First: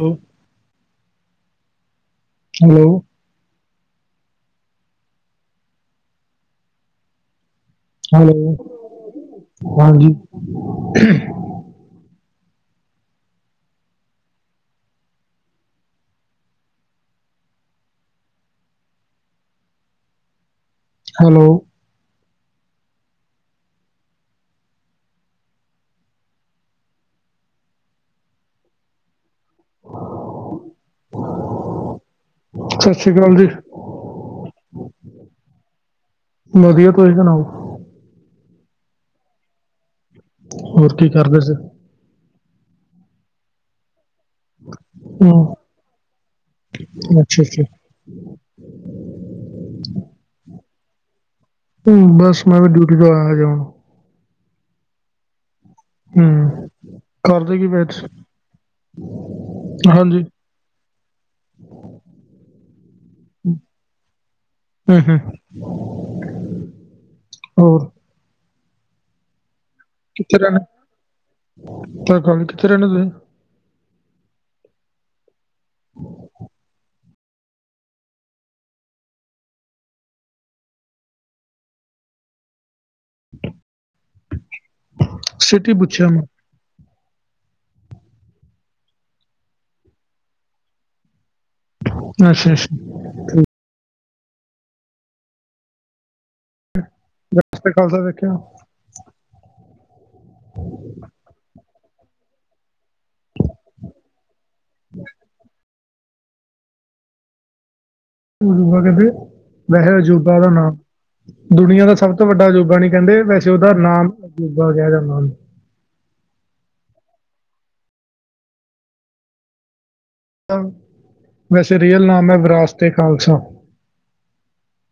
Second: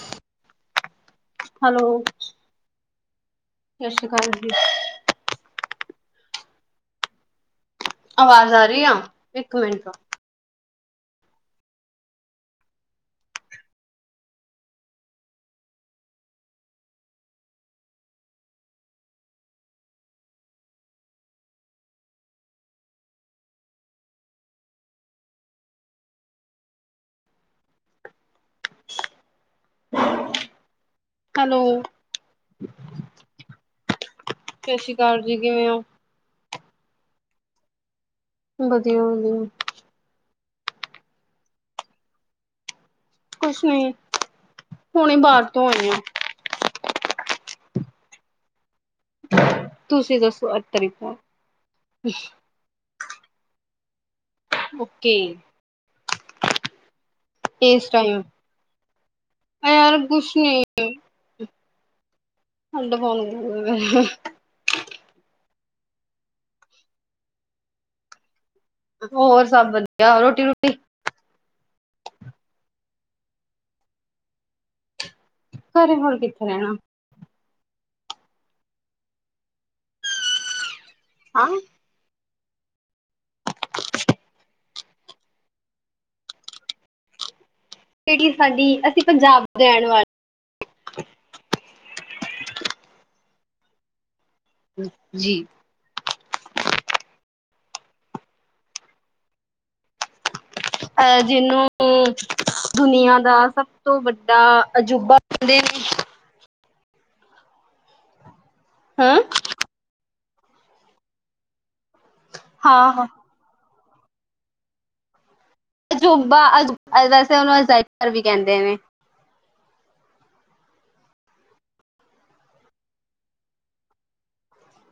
Hello. Hello, ਸਤਿ ਸ੍ਰੀ ਅਕਾਲ ਜੀ। ਹੈਲੋ ਆਵਾਜ਼ ਆ ਰਹੀ ਆ? ਇੱਕ ਮਿੰਟ। ਹਾਂਜੀ। ਹੈਲੋ। ਹੈਲੋ, ਸਤਿ ਸ੍ਰੀ ਅਕਾਲ ਜੀ। ਸਤਿ ਸ੍ਰੀ ਅਕਾਲ ਜੀ ਕਿਵੇਂ ਹੋ? ਵਧੀਆ ਤੁਸੀ ਸੁਣਾਓ। ਵਧੀਆ ਵਧੀਆ। ਹੋਰ ਕੀ ਕਰਦੇ ਸੀ। ਕੁਛ ਨੀ। ਹੁਣੇ ਬਾਹਰ ਤੋਂ ਆਈ ਆ। ਹਮ ਅੱਛਾ ਅੱਛਾ। ਤੁੂੰਸੀਂ ਦੱਸੋ ਅਤਰ ਹਮ ਬੱਸ ਮੈਂ ਵੀ ਡਿਊਟੀ ਤੋਂ ਆਯਾ ਹਜੇ ਹੁਣ । ਓਕੇ। ਹਮ। ਕਰਦੇ ਕੀ ਪਏ ਇਸ ਤੁਸੀ ਟਾਈਮ ਯਾਰ ਹਾਂਜੀ। ਕੁਛ ਹੇਡ ਫੋਣ [inaudible] ਹੂੰ-ਹੂੰ, ਹੋਰ। ਹੋਰ ਸਭ ਵਧੀਆ ਕਿੱਥੇ ਰੋਟੀ ਰਹਿੰਦੇ? ਰੂਟੀ ਤਾਂ ਗੱਲ ਕਿਥੇ ਰਹਿਣੇ ਤੁਸੀ। ਘਰੇ ਹੋੁਰ ਕਿੱਥੇ ਰਹਿਣਾ ਹੈਂ [inaudible] ਸਟੀ ਪੁੱਛਿਆ ਮੈਂ ਜਿਹੜੀ ਸਾਡੀ ਅਸੀਂ ਪੰਜਾਬ ਰਹਿਣ ਵਾਲੇ ਅੱਛਾ ਅੱਛਾ ਜੀ ਜਾਸਤੇ [unintelligible] ਖਾਲਸਾ ਦੇੇਖਿਆ ਅਹ ਜਿਹਨੂੰ ਦੁਨੀਆਂ ਦਾ ਸਭ ਤੋਂ ਵੱਡਾ ਅਜੂਬਾਦੇ ਜੂ ਕਹਿੰਦੇ ਹਾਂ, ਵੈਸ ਅਜੂਬ ਦਾ ਨਾਮ ਦੁਨੀਆਂ ਦਾ ਸਭ ਤੋਂ ਵੱਡਾ ਅੂਬਾ ਨੀ ਹਾਂ-ਹਾਂ। ਕਹਿੰਦੇ ਵੈਸੇ ਉਹਦਾ ਨਾਮ ਅਜੂਬਾ ਹੋ ਗਿਆ ਜਾਂ ਨ ਅਜੂਬਾ ਵੈਸੇ ਉਹਨੂੰ ਅ ਵੀ ਕਹਿੰਦੇ ਨੇ ਵੈਸੇ ਰੀਅਲ ਨਾਮ ਹੈ ਵਿਰਾਸਤ ਖਾਲਸਾ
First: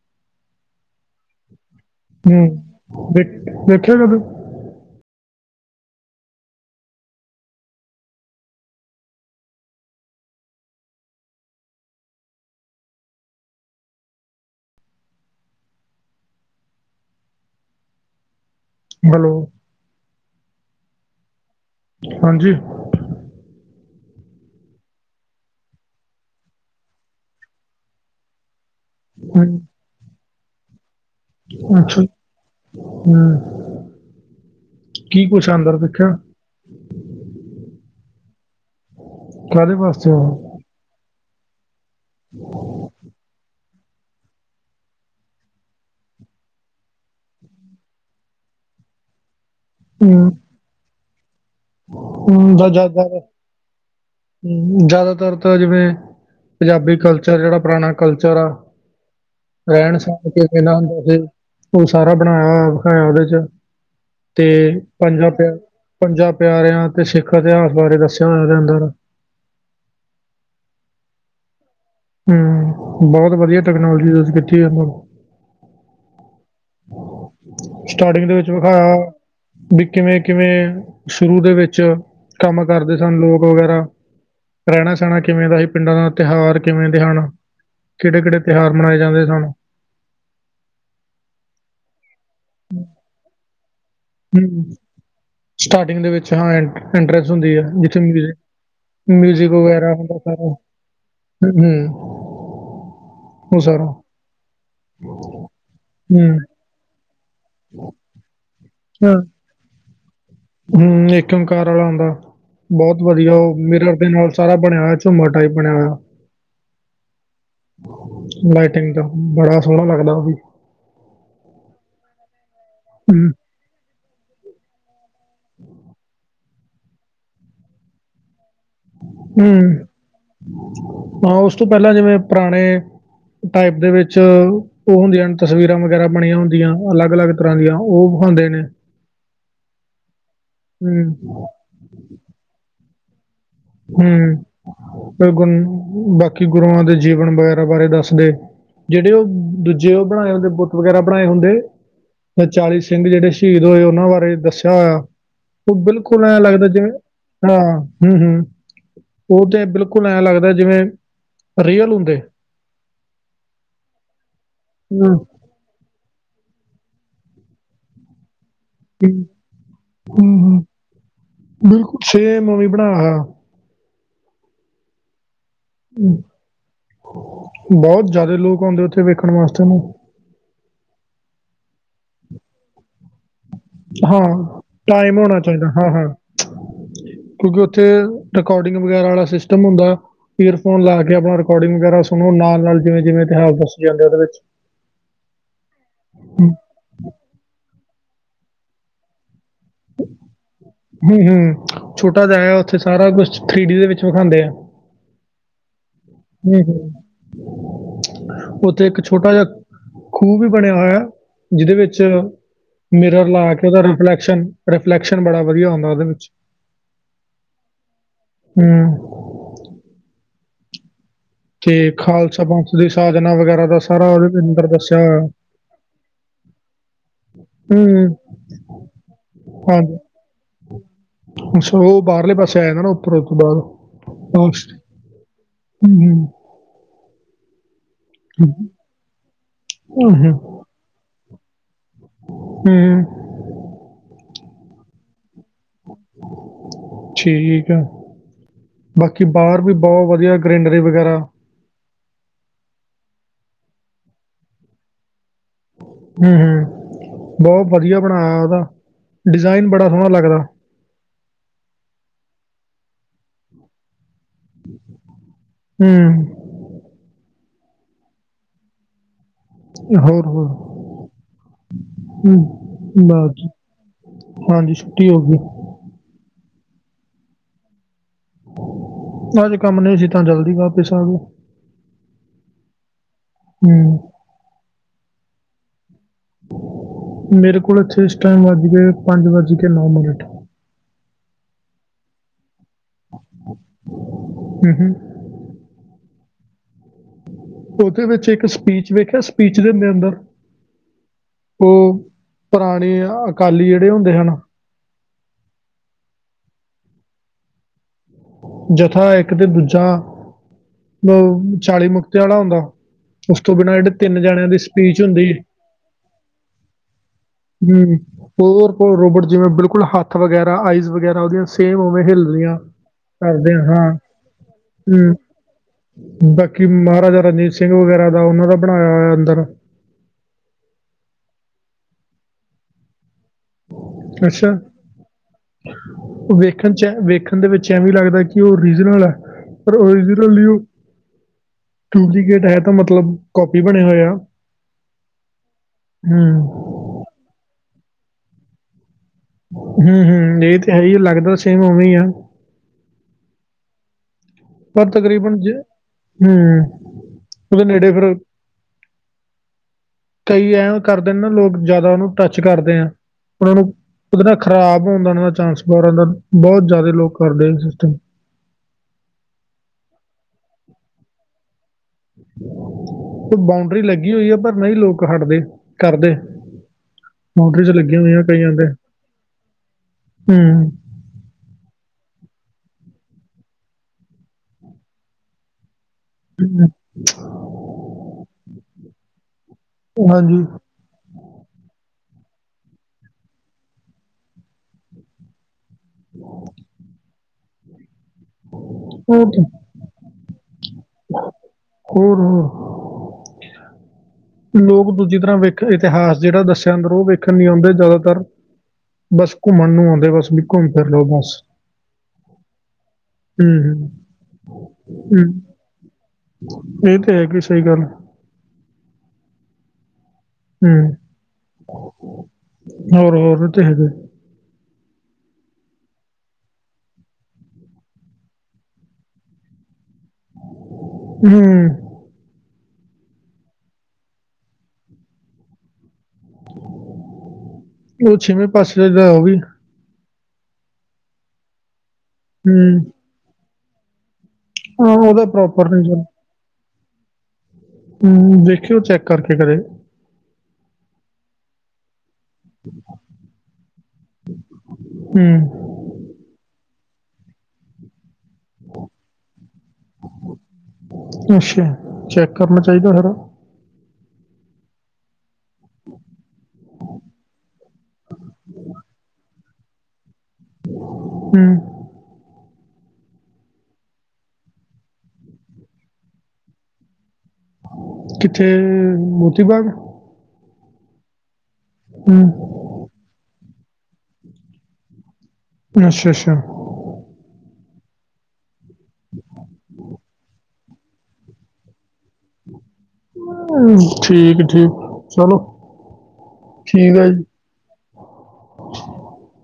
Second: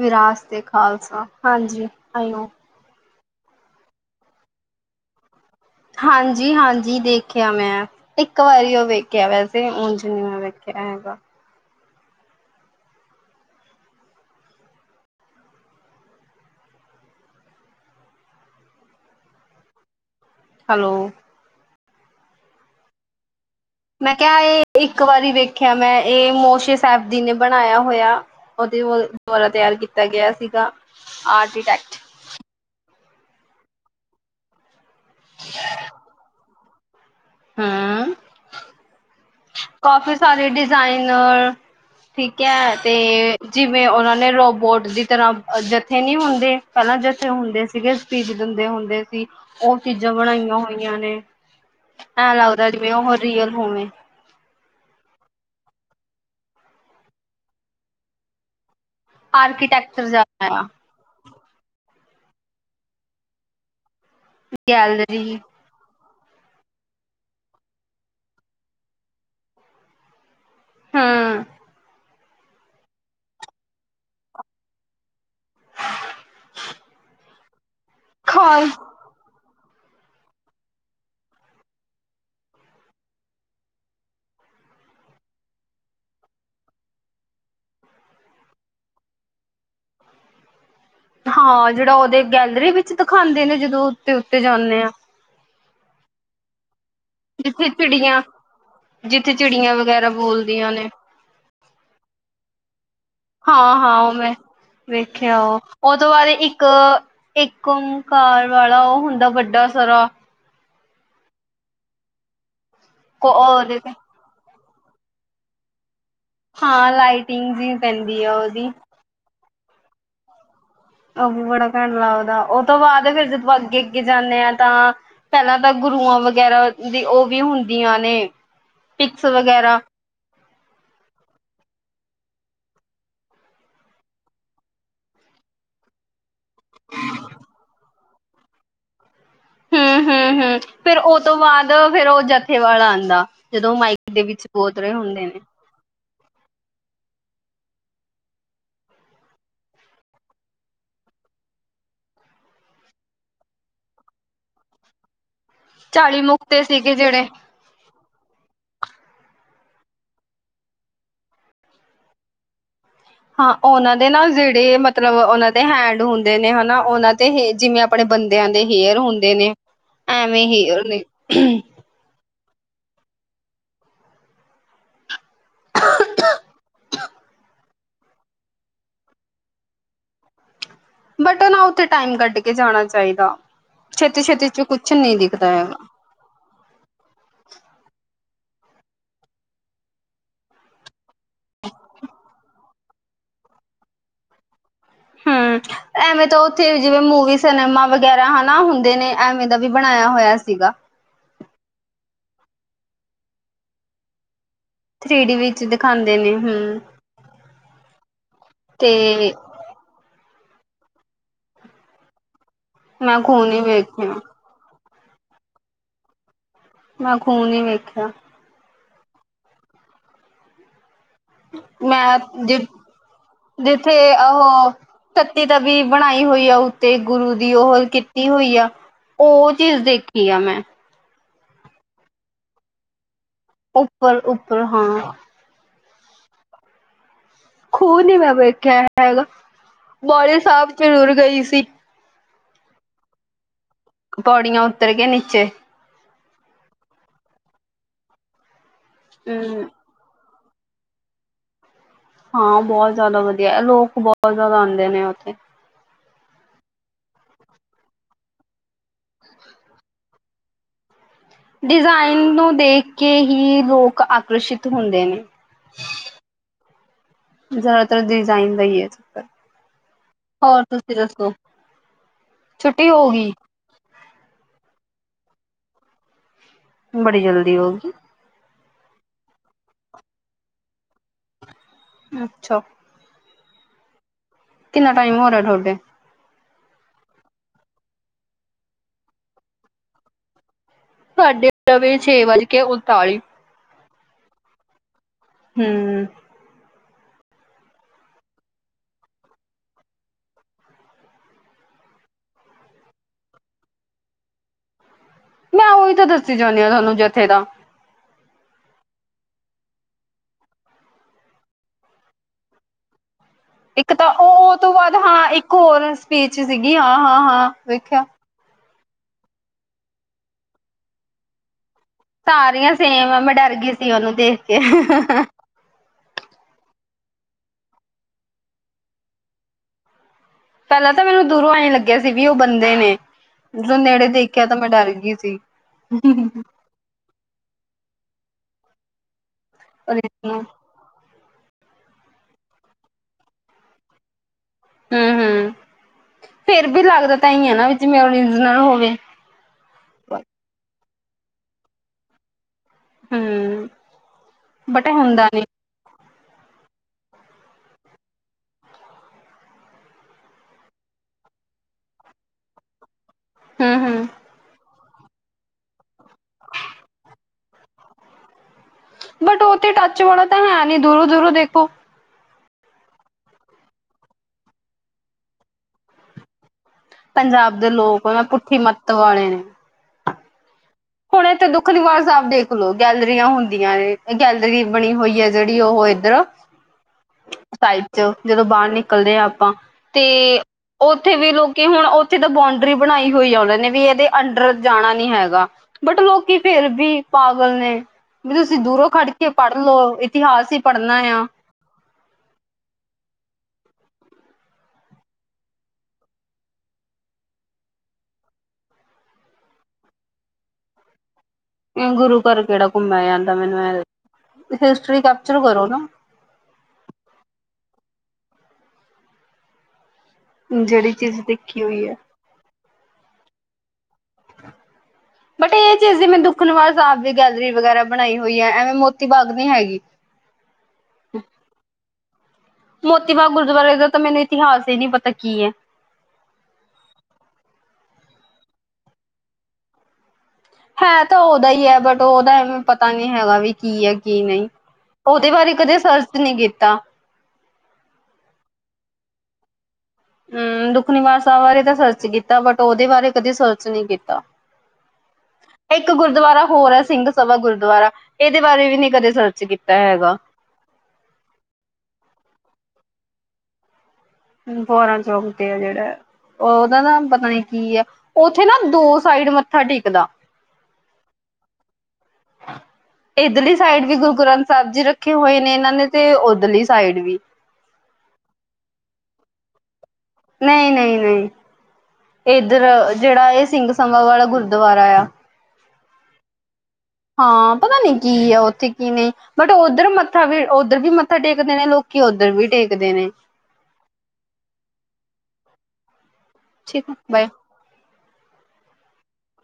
ਵਿਰਾਸਤ ਖਾਲਸਾ ਹਾਂਜੀ ਆਈਓ। ਹਮ ਦੇਖ ਦੇੇਖਿਆ ਕਦੋਂ ਹਾਂਜੀ ਹਾਂਜੀ ਦੇਖਿਆ ਮੈਂ ਇੱਕ ਵਾਰੀ ਉਹ ਵੇਖਿਆ ਵੈਸੇ ਉਂਝ ਨੀ ਮੈਂ ਵੇਖਿਆ ਆਹਗਾ ਹੈਲੋ ਹੈਲੋ ਹਾਂਜੀ ਮੈਂ ਕਿਹਾ ਇਹ ਇੱਕ ਵਾਰੀ ਵੇਖਿਆ ਮੈਂ ਇਹ ਮੋਸ਼ੇ ਸਾਹਿਬ ਜ ਨੇ ਬਣਾਇਆ ਹੋਇਆ ਉਹਦੇ ਦੁਆਰਾ ਤਿਆਰ ਕੀਤਾ ਗਿਆ ਸੀਗਾ ਆਰਟੀਟੈਕਟ ਹਮ ਕੀ ਕੁੱਛ ਆਉਂਦਰ ਦੇਖਿਆ ਹੂੰ। ਕਾਦੇ ਵਾਸਤੇ ਕਾਫੀ ਉਹ ਸਾਰੇ ਡਿਜ਼ਾਇਨ ਠੀਕ ਹੈ ਤੇ ਜਿਵੇਂ ਉਹਨਾਂ ਨੇ ਰੋਬੋਟ ਦੀ ਤਰ੍ਹਾਂ ਜਥੇ ਨਹੀਂ ਹੁੰਦੇ ਪਹਿਲਾਂ ਜਥੇ ਹੁੰਦੇ ਸੀਗੇ ਸਪੀ ਜ ਹਦੇ ਹੁੰਦੇ ਸੀ ਉਹ ਚੀਜ਼ਾਂ ਬਣਾਈਆਂ ਹੋਈਆਂ ਨੇ ਐਂ ਹਮ ਲੱਗਦਾ ਬਜ਼ ਜਿਵੇਂ ਉਹ ਰੀਅਲ ਹੋਵੇ ਜ਼ਿਆਦਾਤਰ ਤਾਂ ਜਿਵੇਂ ਪੰਜਾਬੀ ਕਲਚਰ ਜਿਹੜਾ ਪੁਰਾਣਾ ਕਲਚਰ ਆ ਰਹਿਣ ਆਰਕੀਟੈਕਚਰ ਸਹਿਣ ਕੇ ਜ਼ਿਆਦਾ ਆ ਦੇਣਾ ਹੁੰਦਾ ਸੀ ਉਹ ਸਾਰਾ ਬਣਾਇਆ ਵਿਖਾਇਆ ਉਹਦੇ ਚ ਤੇ ਪੰਜ ਰ ਗੈਲਰੀ ਪਿਆ ਪੰਜਾਂ ਪਿਆਰਿਆਂ ਤੇ ਸਿੱਖ ਇਤਿਹਾਸ ਬਾਰੇ ਦੱਸਿਆ ਹੋਇਆ ਅੰਦਰ ਹਾਂ- ਹਮ ਬਹੁਤ ਵਧੀਆ ਟੈਕਨੋਲੋਜੀ ਤੁਸੀਂ ਕਿਥੇ ਉਹਨਾਂ ਸਟਾਰਟਿੰਗ ਦੇ ਵਿੱਚ ਖਾਲ ਵਿਖਾਇਆ ਵੀ ਕਿਵੇਂ ਕਿਵੇਂ ਸ਼ੁਰੂ ਦੇ ਵਿੱਚ ਕੰਮ ਕਰਦੇ ਸਨ ਲੋਕ ਵਗੈਰਾ ਰਹਿਣਾ ਸਹਿਣਾ ਕਿਵੇਂ ਦਾ ਸੀ ਪਿੰਡਾਂ ਦਾ ਤਿਉਹਾਰ ਕਿਵੇਂ ਦੇ ਹਨ ਕਿਹੜੇ ਕਿਹੜੇ ਤਿਉਹਾਰ ਮਨਾਏ ਜਾਂਦੇ ਸਨ ਹਾਂ ਜਿਹੜਾ ਉਹਦੇ ਗੈਲਰੀ ਵਿੱਚ ਦਿਖਾਉਂਦੇ ਨੇ ਜਦੋਂ ਉਤੇ ਉੱਤੇ ਜਾਂਦੇ ਆ ਸਟਾਰਟਿੰਗ ਦੇ ਵਿੱਚ ਹਾਂ ਇਟਰਸਟ ਹੁੰਦੀ ਆ ਜਿੱਥੇ ਜਿੱਥੇ ਮਿਊਜਿਕ ਚਿੜੀਆਂ ਵਗੈਰਾ ਹੁੰਦਾ ਸਾਰਾ ਬੋਲਦੀਆਂ ਨੇ ਹਮ-ਹਮ ਹਾਂ-ਹਾਂ ਉਹ ਮੈਂ ਵੇਖਿਆ ਉਹ ਉਹ ਤੋਂ ਬਾਅਦ ਹੂੰ ਇੱਕ ਇੱਕ ਕਾਰ ਵਾਲਾ ਉਹ ਹੁੰਦਾ ਵੱਡਾ ਸਾਰਾ ਹਮ ੲਕਮਕਾਰ ਵਾਲਾ ਹੁੰਦਾ ਬਹੁਤ ਕੋ ਵਧੀਆ ਉਹ ਉਹਦੇ ਤੇ ਮਿਰਰ ਦੇ ਨਾਲ ਬਣਿਆ ਹੋਇਆ ਚੁਮਾਰ ਟਾਈਪ ਬੰਨ੍ਹਿਆ ਹੋਇਆ ਹਾਂ ਲਾਈਟਿੰਗ ਜ ਪੈਂਦੀ ਆ ਉਹਦੀ ਲਾਈਟਿੰਗ ਦਾ ਬੜਾ ਸੋਹਣਾ ਲੱਗਦਾ ਉਹ ਵੀ ਉਹ ਵੀ ਬੜਾ ਘੈਂਟ ਲੱਗਦਾ ਉਹ ਤੋਂ ਬਾਅਦ ਫਿਰ ਹੂੰ ਜ ਅੱਗੇ ਅੱਗੇ ਜਾਂਦੇ ਹਾਂ ਤਾਂ ਪਹਿਲਾਂ ਤਾਂ ਗੁਰੂਆਂ ਵਗੈਰਾ ਦੀ ਉਹ ਵੀ ਹੁੰਦੀਆਂ ਨੇ ਪਿਕਸ ਹਮ ਵਗੈਰਾ ਹਾਂ ਉਸ ਤੋਂ ਪਹਿਲਾਂ ਜਿਵੇਂ ਪੁਰਾਣੇ ਟਾਈਪ ਦੇ ਵਿੱਚ ਉਹ ਹੁੰਦੀਆਂ ਨੇ ਤਸਵੀਰਾਂ ਵਗੈਰਾ ਬਣੀਆਂ ਹੁੰਦੀਆਂ। ਅਲੱਗ -ਅਲੱਗ ਤਰ੍ਹਾਂ ਦੀਆਂ ਉਹ ਹੁੰਦੇ ਨੇ। ਹਮ-ਹਮ -ਹਮ ਫਿਰ ਉਹ ਹੂੰ ਤੋਂ ਬਾਅਦ ਫਿਰ ਉਹ ਜੱਥੇ ਵਾਲਾ ਆਉਂਦਾ। ਜਦੋਂ ਮਾਈਕ ਦੇ ਹੂੰ ਵਿੱਚ ਗੋਤ ਰੇਹੇ ਹੁੰਦੇ ਨੇ ਕੀ ਗੁਰੂਆਂ ਦੇ ਜੀਵਨ ਵਗੈਰਾ ਬਾਰੇ ਦੱਸਦੇ। ਜਿਹੜੇ ਉਹ ਦੂਜੇ ਉਹ ਬਣਾਏ ਹੁੰਦੇ ਬੁੱਤ ਵਗੈਰਾ ਬਣਾਏ ਹੁੰਦੇ। ਚਾਲੀ ਸਿੰਘ ਜਿਹੜੇ ਸ਼ਹੀਦ ਹੋਏ ਉਹਨਾਂ ਬਾਰੇ ਦੱਸਿਆ ਹੋਇਆ। ਉਹ ਚਾਲੀ ਬਿਲਕੁਲ ਐਂ ਮੁਕਤੇ ਲੱਗਦਾ ਜਿਵੇਂ ਸੀਗੇ ਜਿਹੜੇ ਹਾਂ, ਹਮ- ਹਮ ਉਹ ਤਾਂ ਬਿਲਕੁਲ ਐਂ ਲੱਗਦਾ ਜਿਵੇਂ, ਰੀਅਲ ਹੁੰਦੇ। ਹਾਂ, ਉਹਨਾਂ ਦੇ ਨਾਲ ਜਿਹੜੇ ਹੂੰ ਮਤਲਬ ਉਹਨਾਂ ਦੇ ਹੈਂਡ ਹੁੰਦੇ ਨੇ ਹਨਾ। ਉਹਨਾਂ ਤੇ ਜਿਵੇਂ ਆਪਣੇ ਬੰਦੇ ਬੰਦਿਆਂ ਦੇ ਹੇਅਰ ਹੂੰ, ਹੁੰਦੇ ਨੇ ਹੂੰ, ਐਵੇਂ ਹੇਅਰ ਨੇ ਮੰਮੀ ਬਣਾ ਬਹੁਤ ਜ਼ਿਆਦਾ ਲੋਕ ਆਉਂਦੇ ਉੱਥੇ ਵੇਖਣ ਵਾਸਤੇ ਨਾ। ਬਟ ਉਹ ਨਾ ਉੱਥੇ ਟਾਈਮ ਕੱਢ ਕੇ ਜਾਣਾ ਚਾਹੀਦਾ। ਛੇਤੀ ਹਾਂ। ਛੇਤੀ ਚ ਕੁਛ ਨੀ ਟਾਈਮ ਹੋਣਾ ਦਿਖਦਾ ਚਾਹੀਦਾ। ਹੈਗਾ ਹਾਂ-ਹਾਂ ਕਿਉਂਕਿ ਉੱਥੇ ਰਿਕਕਾਰਡਿੰਗ ਵਗੈਰਾ ਵਾਲਾ ਸਿਸਟਮ ਹੁੰਦਾ। ਈਅਰਫੋਨ ਲਾ ਕੇ ਆਪਣਾ ਰਿਕਕਾਰਡਿੰਗ ਵਗੈਰਾ ਸੁਣੋ ਨਾਲ -ਨਾਲ ਜਿਵੇਂ- ਜਿਵੇਂ ਹਾਂ। ਦੱਸ ਜਾਂਦੇ ਆ ਉਹਦੇ ਵਿੱਚ ਹਮ, ਐਵੇਂ ਤਾਂ ਉੱਥੇ ਜਿਵੇ ਮੁਵੀ ਸਿਨੇਮਾ ਵਗੈਰਾ ਹਨਾ ਹੁੰਦੇ ਨੇ ਐਵੇਂ ਦਾ ਵੀ ਬਣਾਇਆ ਹੋਇਆ ਸੀਗਾ। ਹਮ- ਹਮ ਛੋਟਾ ਜਿਹਾ ਉੱਥੇ ਸਾਰਾ ਕੁਛ ਥ੍ਰੀ ਡੀ ਦੇ ਵਿੱਚ ਵਿਖਾਉਂਦੇ ਆ। ਥ੍ਰੀ ਡੀ ਵਿੱਚ ਦਿਖਾਉਂਦੇ ਨੇ। ਹੂੰ ਹੂੰ ਹਮ ਉੱਥੇ ਇੱਕ ਛੋਟਾ ਜਿਹਾ ਖੂਹ ਵੀ ਬਣਿਆ ਹੋਇਆ ।ਜਿਹਦੇ ਵਿੱਚ ਮੈਂ ਮਿਰਰ ਖੂਨ ਲਾ ਈ ਕੇ ਉਹਦਾ ਵੇਖਿਆ ਰਿਫਲੈਕਸ਼ਨ, ਰਿਫਲੈਕਸ਼ਨ ਬੜਾ ਵਧੀਆ ਆਉਂਦਾ। ਉਹਦੇ ਵਿੱਚ ਮੈਂ ਖ਼ੂਹ ਨੀ ਵੇਖਿਆ। ਹ [inaudible] ਮੈਂ ਜਿ ਪੰਥ ਦੀ ਸਾਜਨਾ ਵਗੈਰਾ ਦਾ ਜਿੱਥੇ ਸਾਰਾ ਉਹਦੇ ਅੰਦਰ ਉਹ ਦੱਸਿਆ ਹੋਇਆ ਤਤੀ ਤਵੀ ਬਣਾਈ। ਹੋਈ ਆ ਉੱਤੇ ਗੁਰੂ ਦੀ ਉਹੋ ਹੂੰ ਕੀਤੀ ਹੋਈ ਆ। ਉਹ ਚੀਜ਼ ਦੇਖੀ ਆ ਮੈਂ ਅੱਛਾ। ਉਹ ਬਾਹਰਲੇ ਪਾਸੇ ਆਇ ਦਾ ਨਾ ਉੱਪਰੋਂ ਬਾਹਰ ਉੱਪਰ ਹਮ ਉੱਪਰ ਹਾਂ -ਹਮ। ਖੂਹ ਨੀ ਮੈਂ ਵੇਖਿਆ ਹੈਗਾ। ਬਉਲੀ ਸਾਹਿਬ ਜ਼ਰੂਰ ਗਈ ਸੀ। ਹਮ। ਪੌੜੀਆਂ ਉੱਤਰ ਕੇ ਨੀਚੇ ਠੀਕ ਆ। ਬਾਕੀ ਬਾਹਰ ਹਮ ਵੀ ਬਹੁਤ ਵਧੀਆ। ਗਰੀਨਰੀ ਵਗੈਰਾ ਹਾਂ ਬਹੁਤ ਜ਼ਿਆਦਾ ਵਧੀਆ। ਲੋਕ ਬਹੁਤ ਜ਼ਿਆਦਾ ਆਉਂਦੇ ਨੇ ਉੱਥੇ ਹਮ- ਹਮ । ਬਹੁਤ ਵਧੀਆ ਬਣਾਇਆ ਹੈਗਾ। ਡਿਜ਼ਾਇਨ ਬੜਾ ਸੋਹਣਾ ਲੱਗਦਾ। ਡਿਜ਼ਾਇਨ ਨੂੰ ਦੇਖ ਕੇ ਹੀ ਲੋਕ ਆ। ਆਕਰਸ਼ਿਤ ਹੁੰਦੇ ਨੇ। ਹੂੰ ਜ਼ਿਆਦਾਤਰ ਡਿਜ਼ਾਇਨ ਲਈਏ। ਹੋਰ ਤੁਸੀਂ ਦੱਸੋ ਛੁੱਟੀ ਹੂੰ ਹੋ ਗਈ। ਬਾਕੀ ਹਾਂਜੀ। ਛੁੱਟੀ ਹੋ ਗਈ। ਬੜੀ ਜਲਦੀ ਹੋਊਗੀ। ਅੱਜ ਕੰਮ ਨਹੀਂ ਸੀ ਤਾਂ ਜਲਦੀ ਵਾਪਿਸ ਆ ਗਏ। ਅੱਛਾ। ਹਮ । ਕਿੰਨਾ ਟਾਈਮ ਹੋ ਰਿਹਾ ਤੁਹਾਡੇ? ਮੇਰੇ ਕੋਲੋਂ ਐਥੇ ਟਾਈਮ ਵੱਜ ਗਏ ਪੰਜ ਵੱਜ ਕੇ ਨੌ ਮਿੰਟ। ਸਾਡੇ ਸਵੇ ਛੇ ਵੱਜ ਕੇ ਉਨਤਾਲੀ‌ ਮਿੰਟ। ਹਮ- ਹਮ । ਹੂੰ ਉਹਦੇ ਵਿੱਚ ਇੱਕ ਸਪੀਚ ਵੇਖਿਆ ਸਪੀਚ ਦੇ ਅੰਦਰ ਉਹ ਪੁਰਾਣੇ ਅਕਾਲੀ ਜਿਹੜੇ ਹੁੰਦੇ ਹਨ। ਮੈਂ ਉਹੀ ਤਾਂ ਦੱਸੀ ਜਾਂਦੀ ਹਾਂ ਤੁਹਾਨੂੰ ਜਥੇ ਦਾ। ਜਥਾ ਇੱਕ ਤੇ ਦੂਜਾ ਅ ਚਾਲੀ ਮੁਕਤਿਆਂ ਵਾਲਾ ਹੁੰਦਾ ਹੈ। ਇੱਕ ਤਾਂ ਉਹ ਉਹ ਤੋਂ ਬਾਅਦ ਹਾਂ ਇੱਕ ਹੋਰ ਸਪੀਚ ਸੀਗੀ ਹਾਂ ਹਾਂ ਹਾਂ ਵੇਖਿਆ। ਹੋਰ ਕੋ ਰੋਬਟ ਜਿਵੇਂ ਬਿਲਕੁਲ ਹੱਥ ਵਗੈਰਾ ਆਈਜ਼ ਵਗੈਰਾ ਉਹਦੀਆਂ ਸੇਮ ਉਵੇਂ ਹਿੱਲਦੀਆਂ। ਮੈ ਕਰਦੇ ਡਰ ਆ, ਗਈ ਸੀ ਹਾਂ ਉਹਨੂੰ ਦੇਖ ਕੇ। ਹਮ, ਬਾਕੀ ਮਹਾਰਾਜਾ ਰਣਜੀਤ ਸਿੰਘ ਵਗੈਰਾ ਦਾ ਉਹਨਾਂ ਦਾ ਬਣਾਇਆ ਹੋਇਆ ਅੰਦਰ। ਪਹਿਲਾਂ ਤਾਂ ਮੈਨੂੰ ਦੂਰੋਂ ਆਂ ਲੱਗਿਆ ਸੀ ਵੀ ਉਹ ਬੰਦੇ ਨੇ। ਜਦੋਂ ਨੇੜੇ ਦੇਖਿਆ ਅੱਛਾ ਤਾਂ ਮੈਂ ਡਰ ਗਈ ਸੀ। ਵੇਖਣ ਚ ਵੇਖਣ ਦੇ ਵਿੱਚ ਐਵੇਂ ਲੱਗਦਾ ਕਿ ਉਹ ਓਰੀਜਨਲ ਹੈ ਪਰ ਉਹ ਓਰੀਜਨਲ ਹੂੰ ਨਹੀ ਡੁਪਲੀਕੇਟ ਹੈ ਤਾਂ ਮਤਲਬ ਕੋਪੀ ਬਣੇ ਹੋਏ ਆ। ਹੂੰ ਹੂੰ ਹਮ ਫੇਰ ਵੀ ਲੱਗਦਾ ਤਾਂ ਹੀ ਆ ਜਿਵੇਂ ੳਰਿਜਨਲ ਹੋਵੇ। ਹੂੰ ਹੂੰ ਇਹ ਤੇ ਹੈ ਹੀ ਲੱਗਦਾ ਸੇਮ ਉਵੇਂ ਆ। ਹੂੰ ਬਟ ਪਰ ਹੁੰਦਾ ਤਕਰੀਬਨ ਨੀ ਜੇ ਹੂੰ ਉਹਦੇ ਨੇੜੇ ਫਿਰ। ਕਈ ਐਵੇ ਕਰਦੇ ਨੇ ਨਾ ਲੋਕ ਜ਼ਿਆਦਾ ਉਹਨੂੰ ਟੱਚ ਕਰਦੇ ਆ। ਉਹਨਾਂ ਨੂੰ ਹੂੰ ਹੂੰ ਉਹਦੇ ਨਾ ਖ਼ਰਾਬ ਉਦਾ ਚਾਂਸ ਬਾਂਹਰ ਦਾ ਬਹੁਤ ਜ਼ਿਆਦਾ ਲੋਕ ਕਰਦੇ ਸਿਸਟਮ ਬਟ ਉਹ ਤੇ ਟੱਚ ਵਾਲਾ ਤਾਂ ਹੈ ਨਹੀ ਦੂਰੋਂ ਦੂਰੋਂ ਦੇਖੋ। ਬਾਊਂਡਰੀ ਲੱਗੀ ਹੋਈ ਆ ਪਰ ਨਹੀਂ ਲੋਕ ਹਟਦੇ ਕਰਦੇ। ਪੰਜਾਬ ਬਾਉਂਡਰੀ ਦੇ 'ਚ ਲੱਗੀਆਂ ਲੋਕ ਉਹ ਹੋਈਆਂ ਕਈਆਂ ਪੁੱਠੀ ਦੇ ਮੱਤ ਵਾਲੇ ਨੇ। ਹੂੰ ਹੁਣ ਇਥੇ ਦੁੱਖ ਨਿਵਾਰਨ ਸਾਹਿਬ ਦੇਖ ਲੋ ਗੈਲਰੀਆਂ ਹੁੰਦੀਆਂ ਨੇ ਗੈਲਰੀ ਬਣੀ ਹੋਈ ਹੈ ਜਿਹੜੀ ਉਹ ਇਧਰ ਸਾਈਡ ਚ ਜਦੋਂ ਬਾਹਰ ਨਿਕਲਦੇ ਹਾਂ ਆਪਾਂ। ਤੇ ਹਾਂਜੀ ਉੱਥੇ ਵੀ ਲੋਕੀ ਹੁਣ ਜਦ ਬਾਂਡਰੀ ਬਣਾਈ ਹੋਈ ਆ ਉਹਦੇ ਨੇ ਵੀ ਇਹਦੇ ਅੰਡਰ ਜਾਣਾ ਨੀ ਹੈਗਾ ਬਟ ਲੋਕੀ ਫੇਰ ਵੀ ਪਾਗਲ ਨੇ ਵੀ ਤੁਸੀਂ ਦੂਰੋਂ ਖੜ ਹੋਰ ਕੇ ਤਾਂ- ਪੜ੍ਹ ਲਓ ਇਤਿਹਾਸ ਹੀ ਪੜ੍ਹਨਾ ਆ। ਹੂੰ ਲੋਕ ਦੂਜੀ ਤਰ੍ਹਾਂ ਵੇਖ ਇਤਿਹਾਸ ਜਿਹੜਾ ਦੱਸਿਆ ਅੰਦਰ ਉਹ ਵੇਖਣ ਨੀ ਆਦੇ ਜ਼ਿਆਦਾਤਰ। ਬਸ ਘੁੰਮਣ ਨੂੰ ਆਦੇ ਬਸ ਵੀ ਘੁੰਮ ਫਿਰ ਲੋਓ ਬਸ। ਗੁਰੂ ਘਰ ਕਿਹੜਾ ਘੁੰਮਿਆ ਜਾਂਦਾ ਹੂੰ ਮੈਨੂੰ ਐ। ਹੂੰ ਹਿਸਟਰੀ ਕੈਪਚਰ ਹੂੰ। ਕਰੋ ਨਾ। ਇਹ ਤੇ ਹੈਗੀ ਸਹੀ ਗੱਲ। ਹੂੰ ਜਿਹੜੀ ਚੀਜ਼ ਦੇਖੀ ਹੋਈ ਹੈ। ਹੋਰ, ਹੋਰ ਓ ਤੇ ਹੈਗੇ। ਬਟ ਇਹ ਚੀਜ਼ ਜਿਵੇ ਦੁੱਖ ਨਿਵਾਰਨ ਸਾਹਿਬ ਦੀ ਗੈਲਰੀ ਵਗੈਰਾ ਬਣਾਈ ਹੋਈ ਹੈ, ਐਵੇਂ ਮੋਤੀ ਬਾਗ ਨਹੀਂ ਹੈਗੀ। ਹੂੰ ਮੋਤੀ ਬਾਗ ਗੁਰਦੁਆਰੇ ਤਾਂ ਮੈਨੂੰ ਇਤਿਹਾਸ ਹੀ ਨੀ ਪਤਾ ਕੀ ਹੈ। ਉਹ ਛੇਵੇਂ ਪਾਤਸ਼ਾਹ ਜੀ ਦਾ ਉਹ ਵੀ ਹੈ ਤਾਂ ਉਹਦਾ ਹੀ ਹੈ, ਬਟ ਉਹਦਾਵੇਂ ਹੂੰ ਪਤਾ ਨੀ ਹੈਗਾ ਵੀ ਕੀ ਹੈ। ਕੀ ਨਹੀਂ ਹਾਂ ਉਹਦਾ ਉਹਦੇ ਬਾਰੇ ਪ੍ਰੋਪਰ ਕਦੇ ਚੱਲ ਸਰਚ ਨਹੀਂ ਕੀਤਾ। ਹੂੰ ਦੇਖਿਓ ਚੈੱਕ ਕਰਕੇ ਕਦੇ। ਹੂੰ ਦੁੱਖ ਨਿਵਾਰਨ ਸਾਹਿਬ ਬਾਰੇ ਤਾਂ ਸਰਚ ਕੀਤਾ ਬਟ ਉਹਦੇ ਬਾਰੇ ਕਦੇ ਸਰਚ ਨਹੀਂ ਕੀਤਾ। [inaudible] ਇੱਕ ਗੁਰਦੁਆਰਾ ਹੋਰ, ਹੈ ਸਿੰਘ ਸਭਾ ਗੁਰਦੁਆਰਾ। ਇਹਦੇ ਬਾਰੇ ਵੀ ਨਹੀਂ ਕਦੇ ਸਰਚ ਕੀਤਾ ਹੈਗਾ। ਅੱਛਾ ਚੈੱਕ ਕਰਨਾ ਚਾਹੀਦਾ ਹੈਗਾ। ਬਾਰਾਂ ਚੌਕ ਤੇ ਆ ਜਿਹੜਾ ਉਹਦਾ ਦਾ ਪਤਾ ਨੀ ਕੀ ਹੈ, ਉੱਥੇ ਨਾ ਦੋ ਸਾਈਡ ਮੱਥਾ ਟੇਕਦਾ। ਹਮ। ਇੱਧਲੀ ਸਾਈਡ ਵੀ ਗੁਰੂ ਗ੍ਰੰਥ ਸਾਹਿਬ ਜੀ ਰੱਖੇ ਹੋਏ ਨੇ, ਇਹਨਾਂ ਨੇ ਤੇ ਉ ਓਧਲੀ ਸਾਈਡ ਵੀ। ਕਿੱਥੇ ਮੋਤੀ ਬਾਗ। ਨਹੀਂ, ਨਹੀਂ, ਹੂੰ ਨਹੀਂ ਇੱਧਰ ਜਿਹੜਾ ਇਹ ਸਿੰਘ ਸਬਾ ਵਾਲਾ ਗੁਰਦੁਆਰਾ ਆ। ਅੱਛਾ, ਅੱਛਾ। ਹਾਂ ਪਤਾ ਨੀ ਕੀ ਆ ਉੱਥੇ ਕੀ ਨਹੀਂ ਬਟ ਉੱਧਰ ਮੱਥਾ ਵੀ ਉੱਧਰ ਵੀ ਮੱਥਾ ਟੇਕਦੇ ਨੇ ਲੋਕ। ਕਿ ਉੱਧਰ ਵੀ ਟੇਕਦੇ ਨੇ। ਹੂੰ, ਠੀਕ ਠੀਕ ਚਲੋ ਠੀਕ ਆ ਹੈ ਜੀ ਬਾਏ। [unintelligible]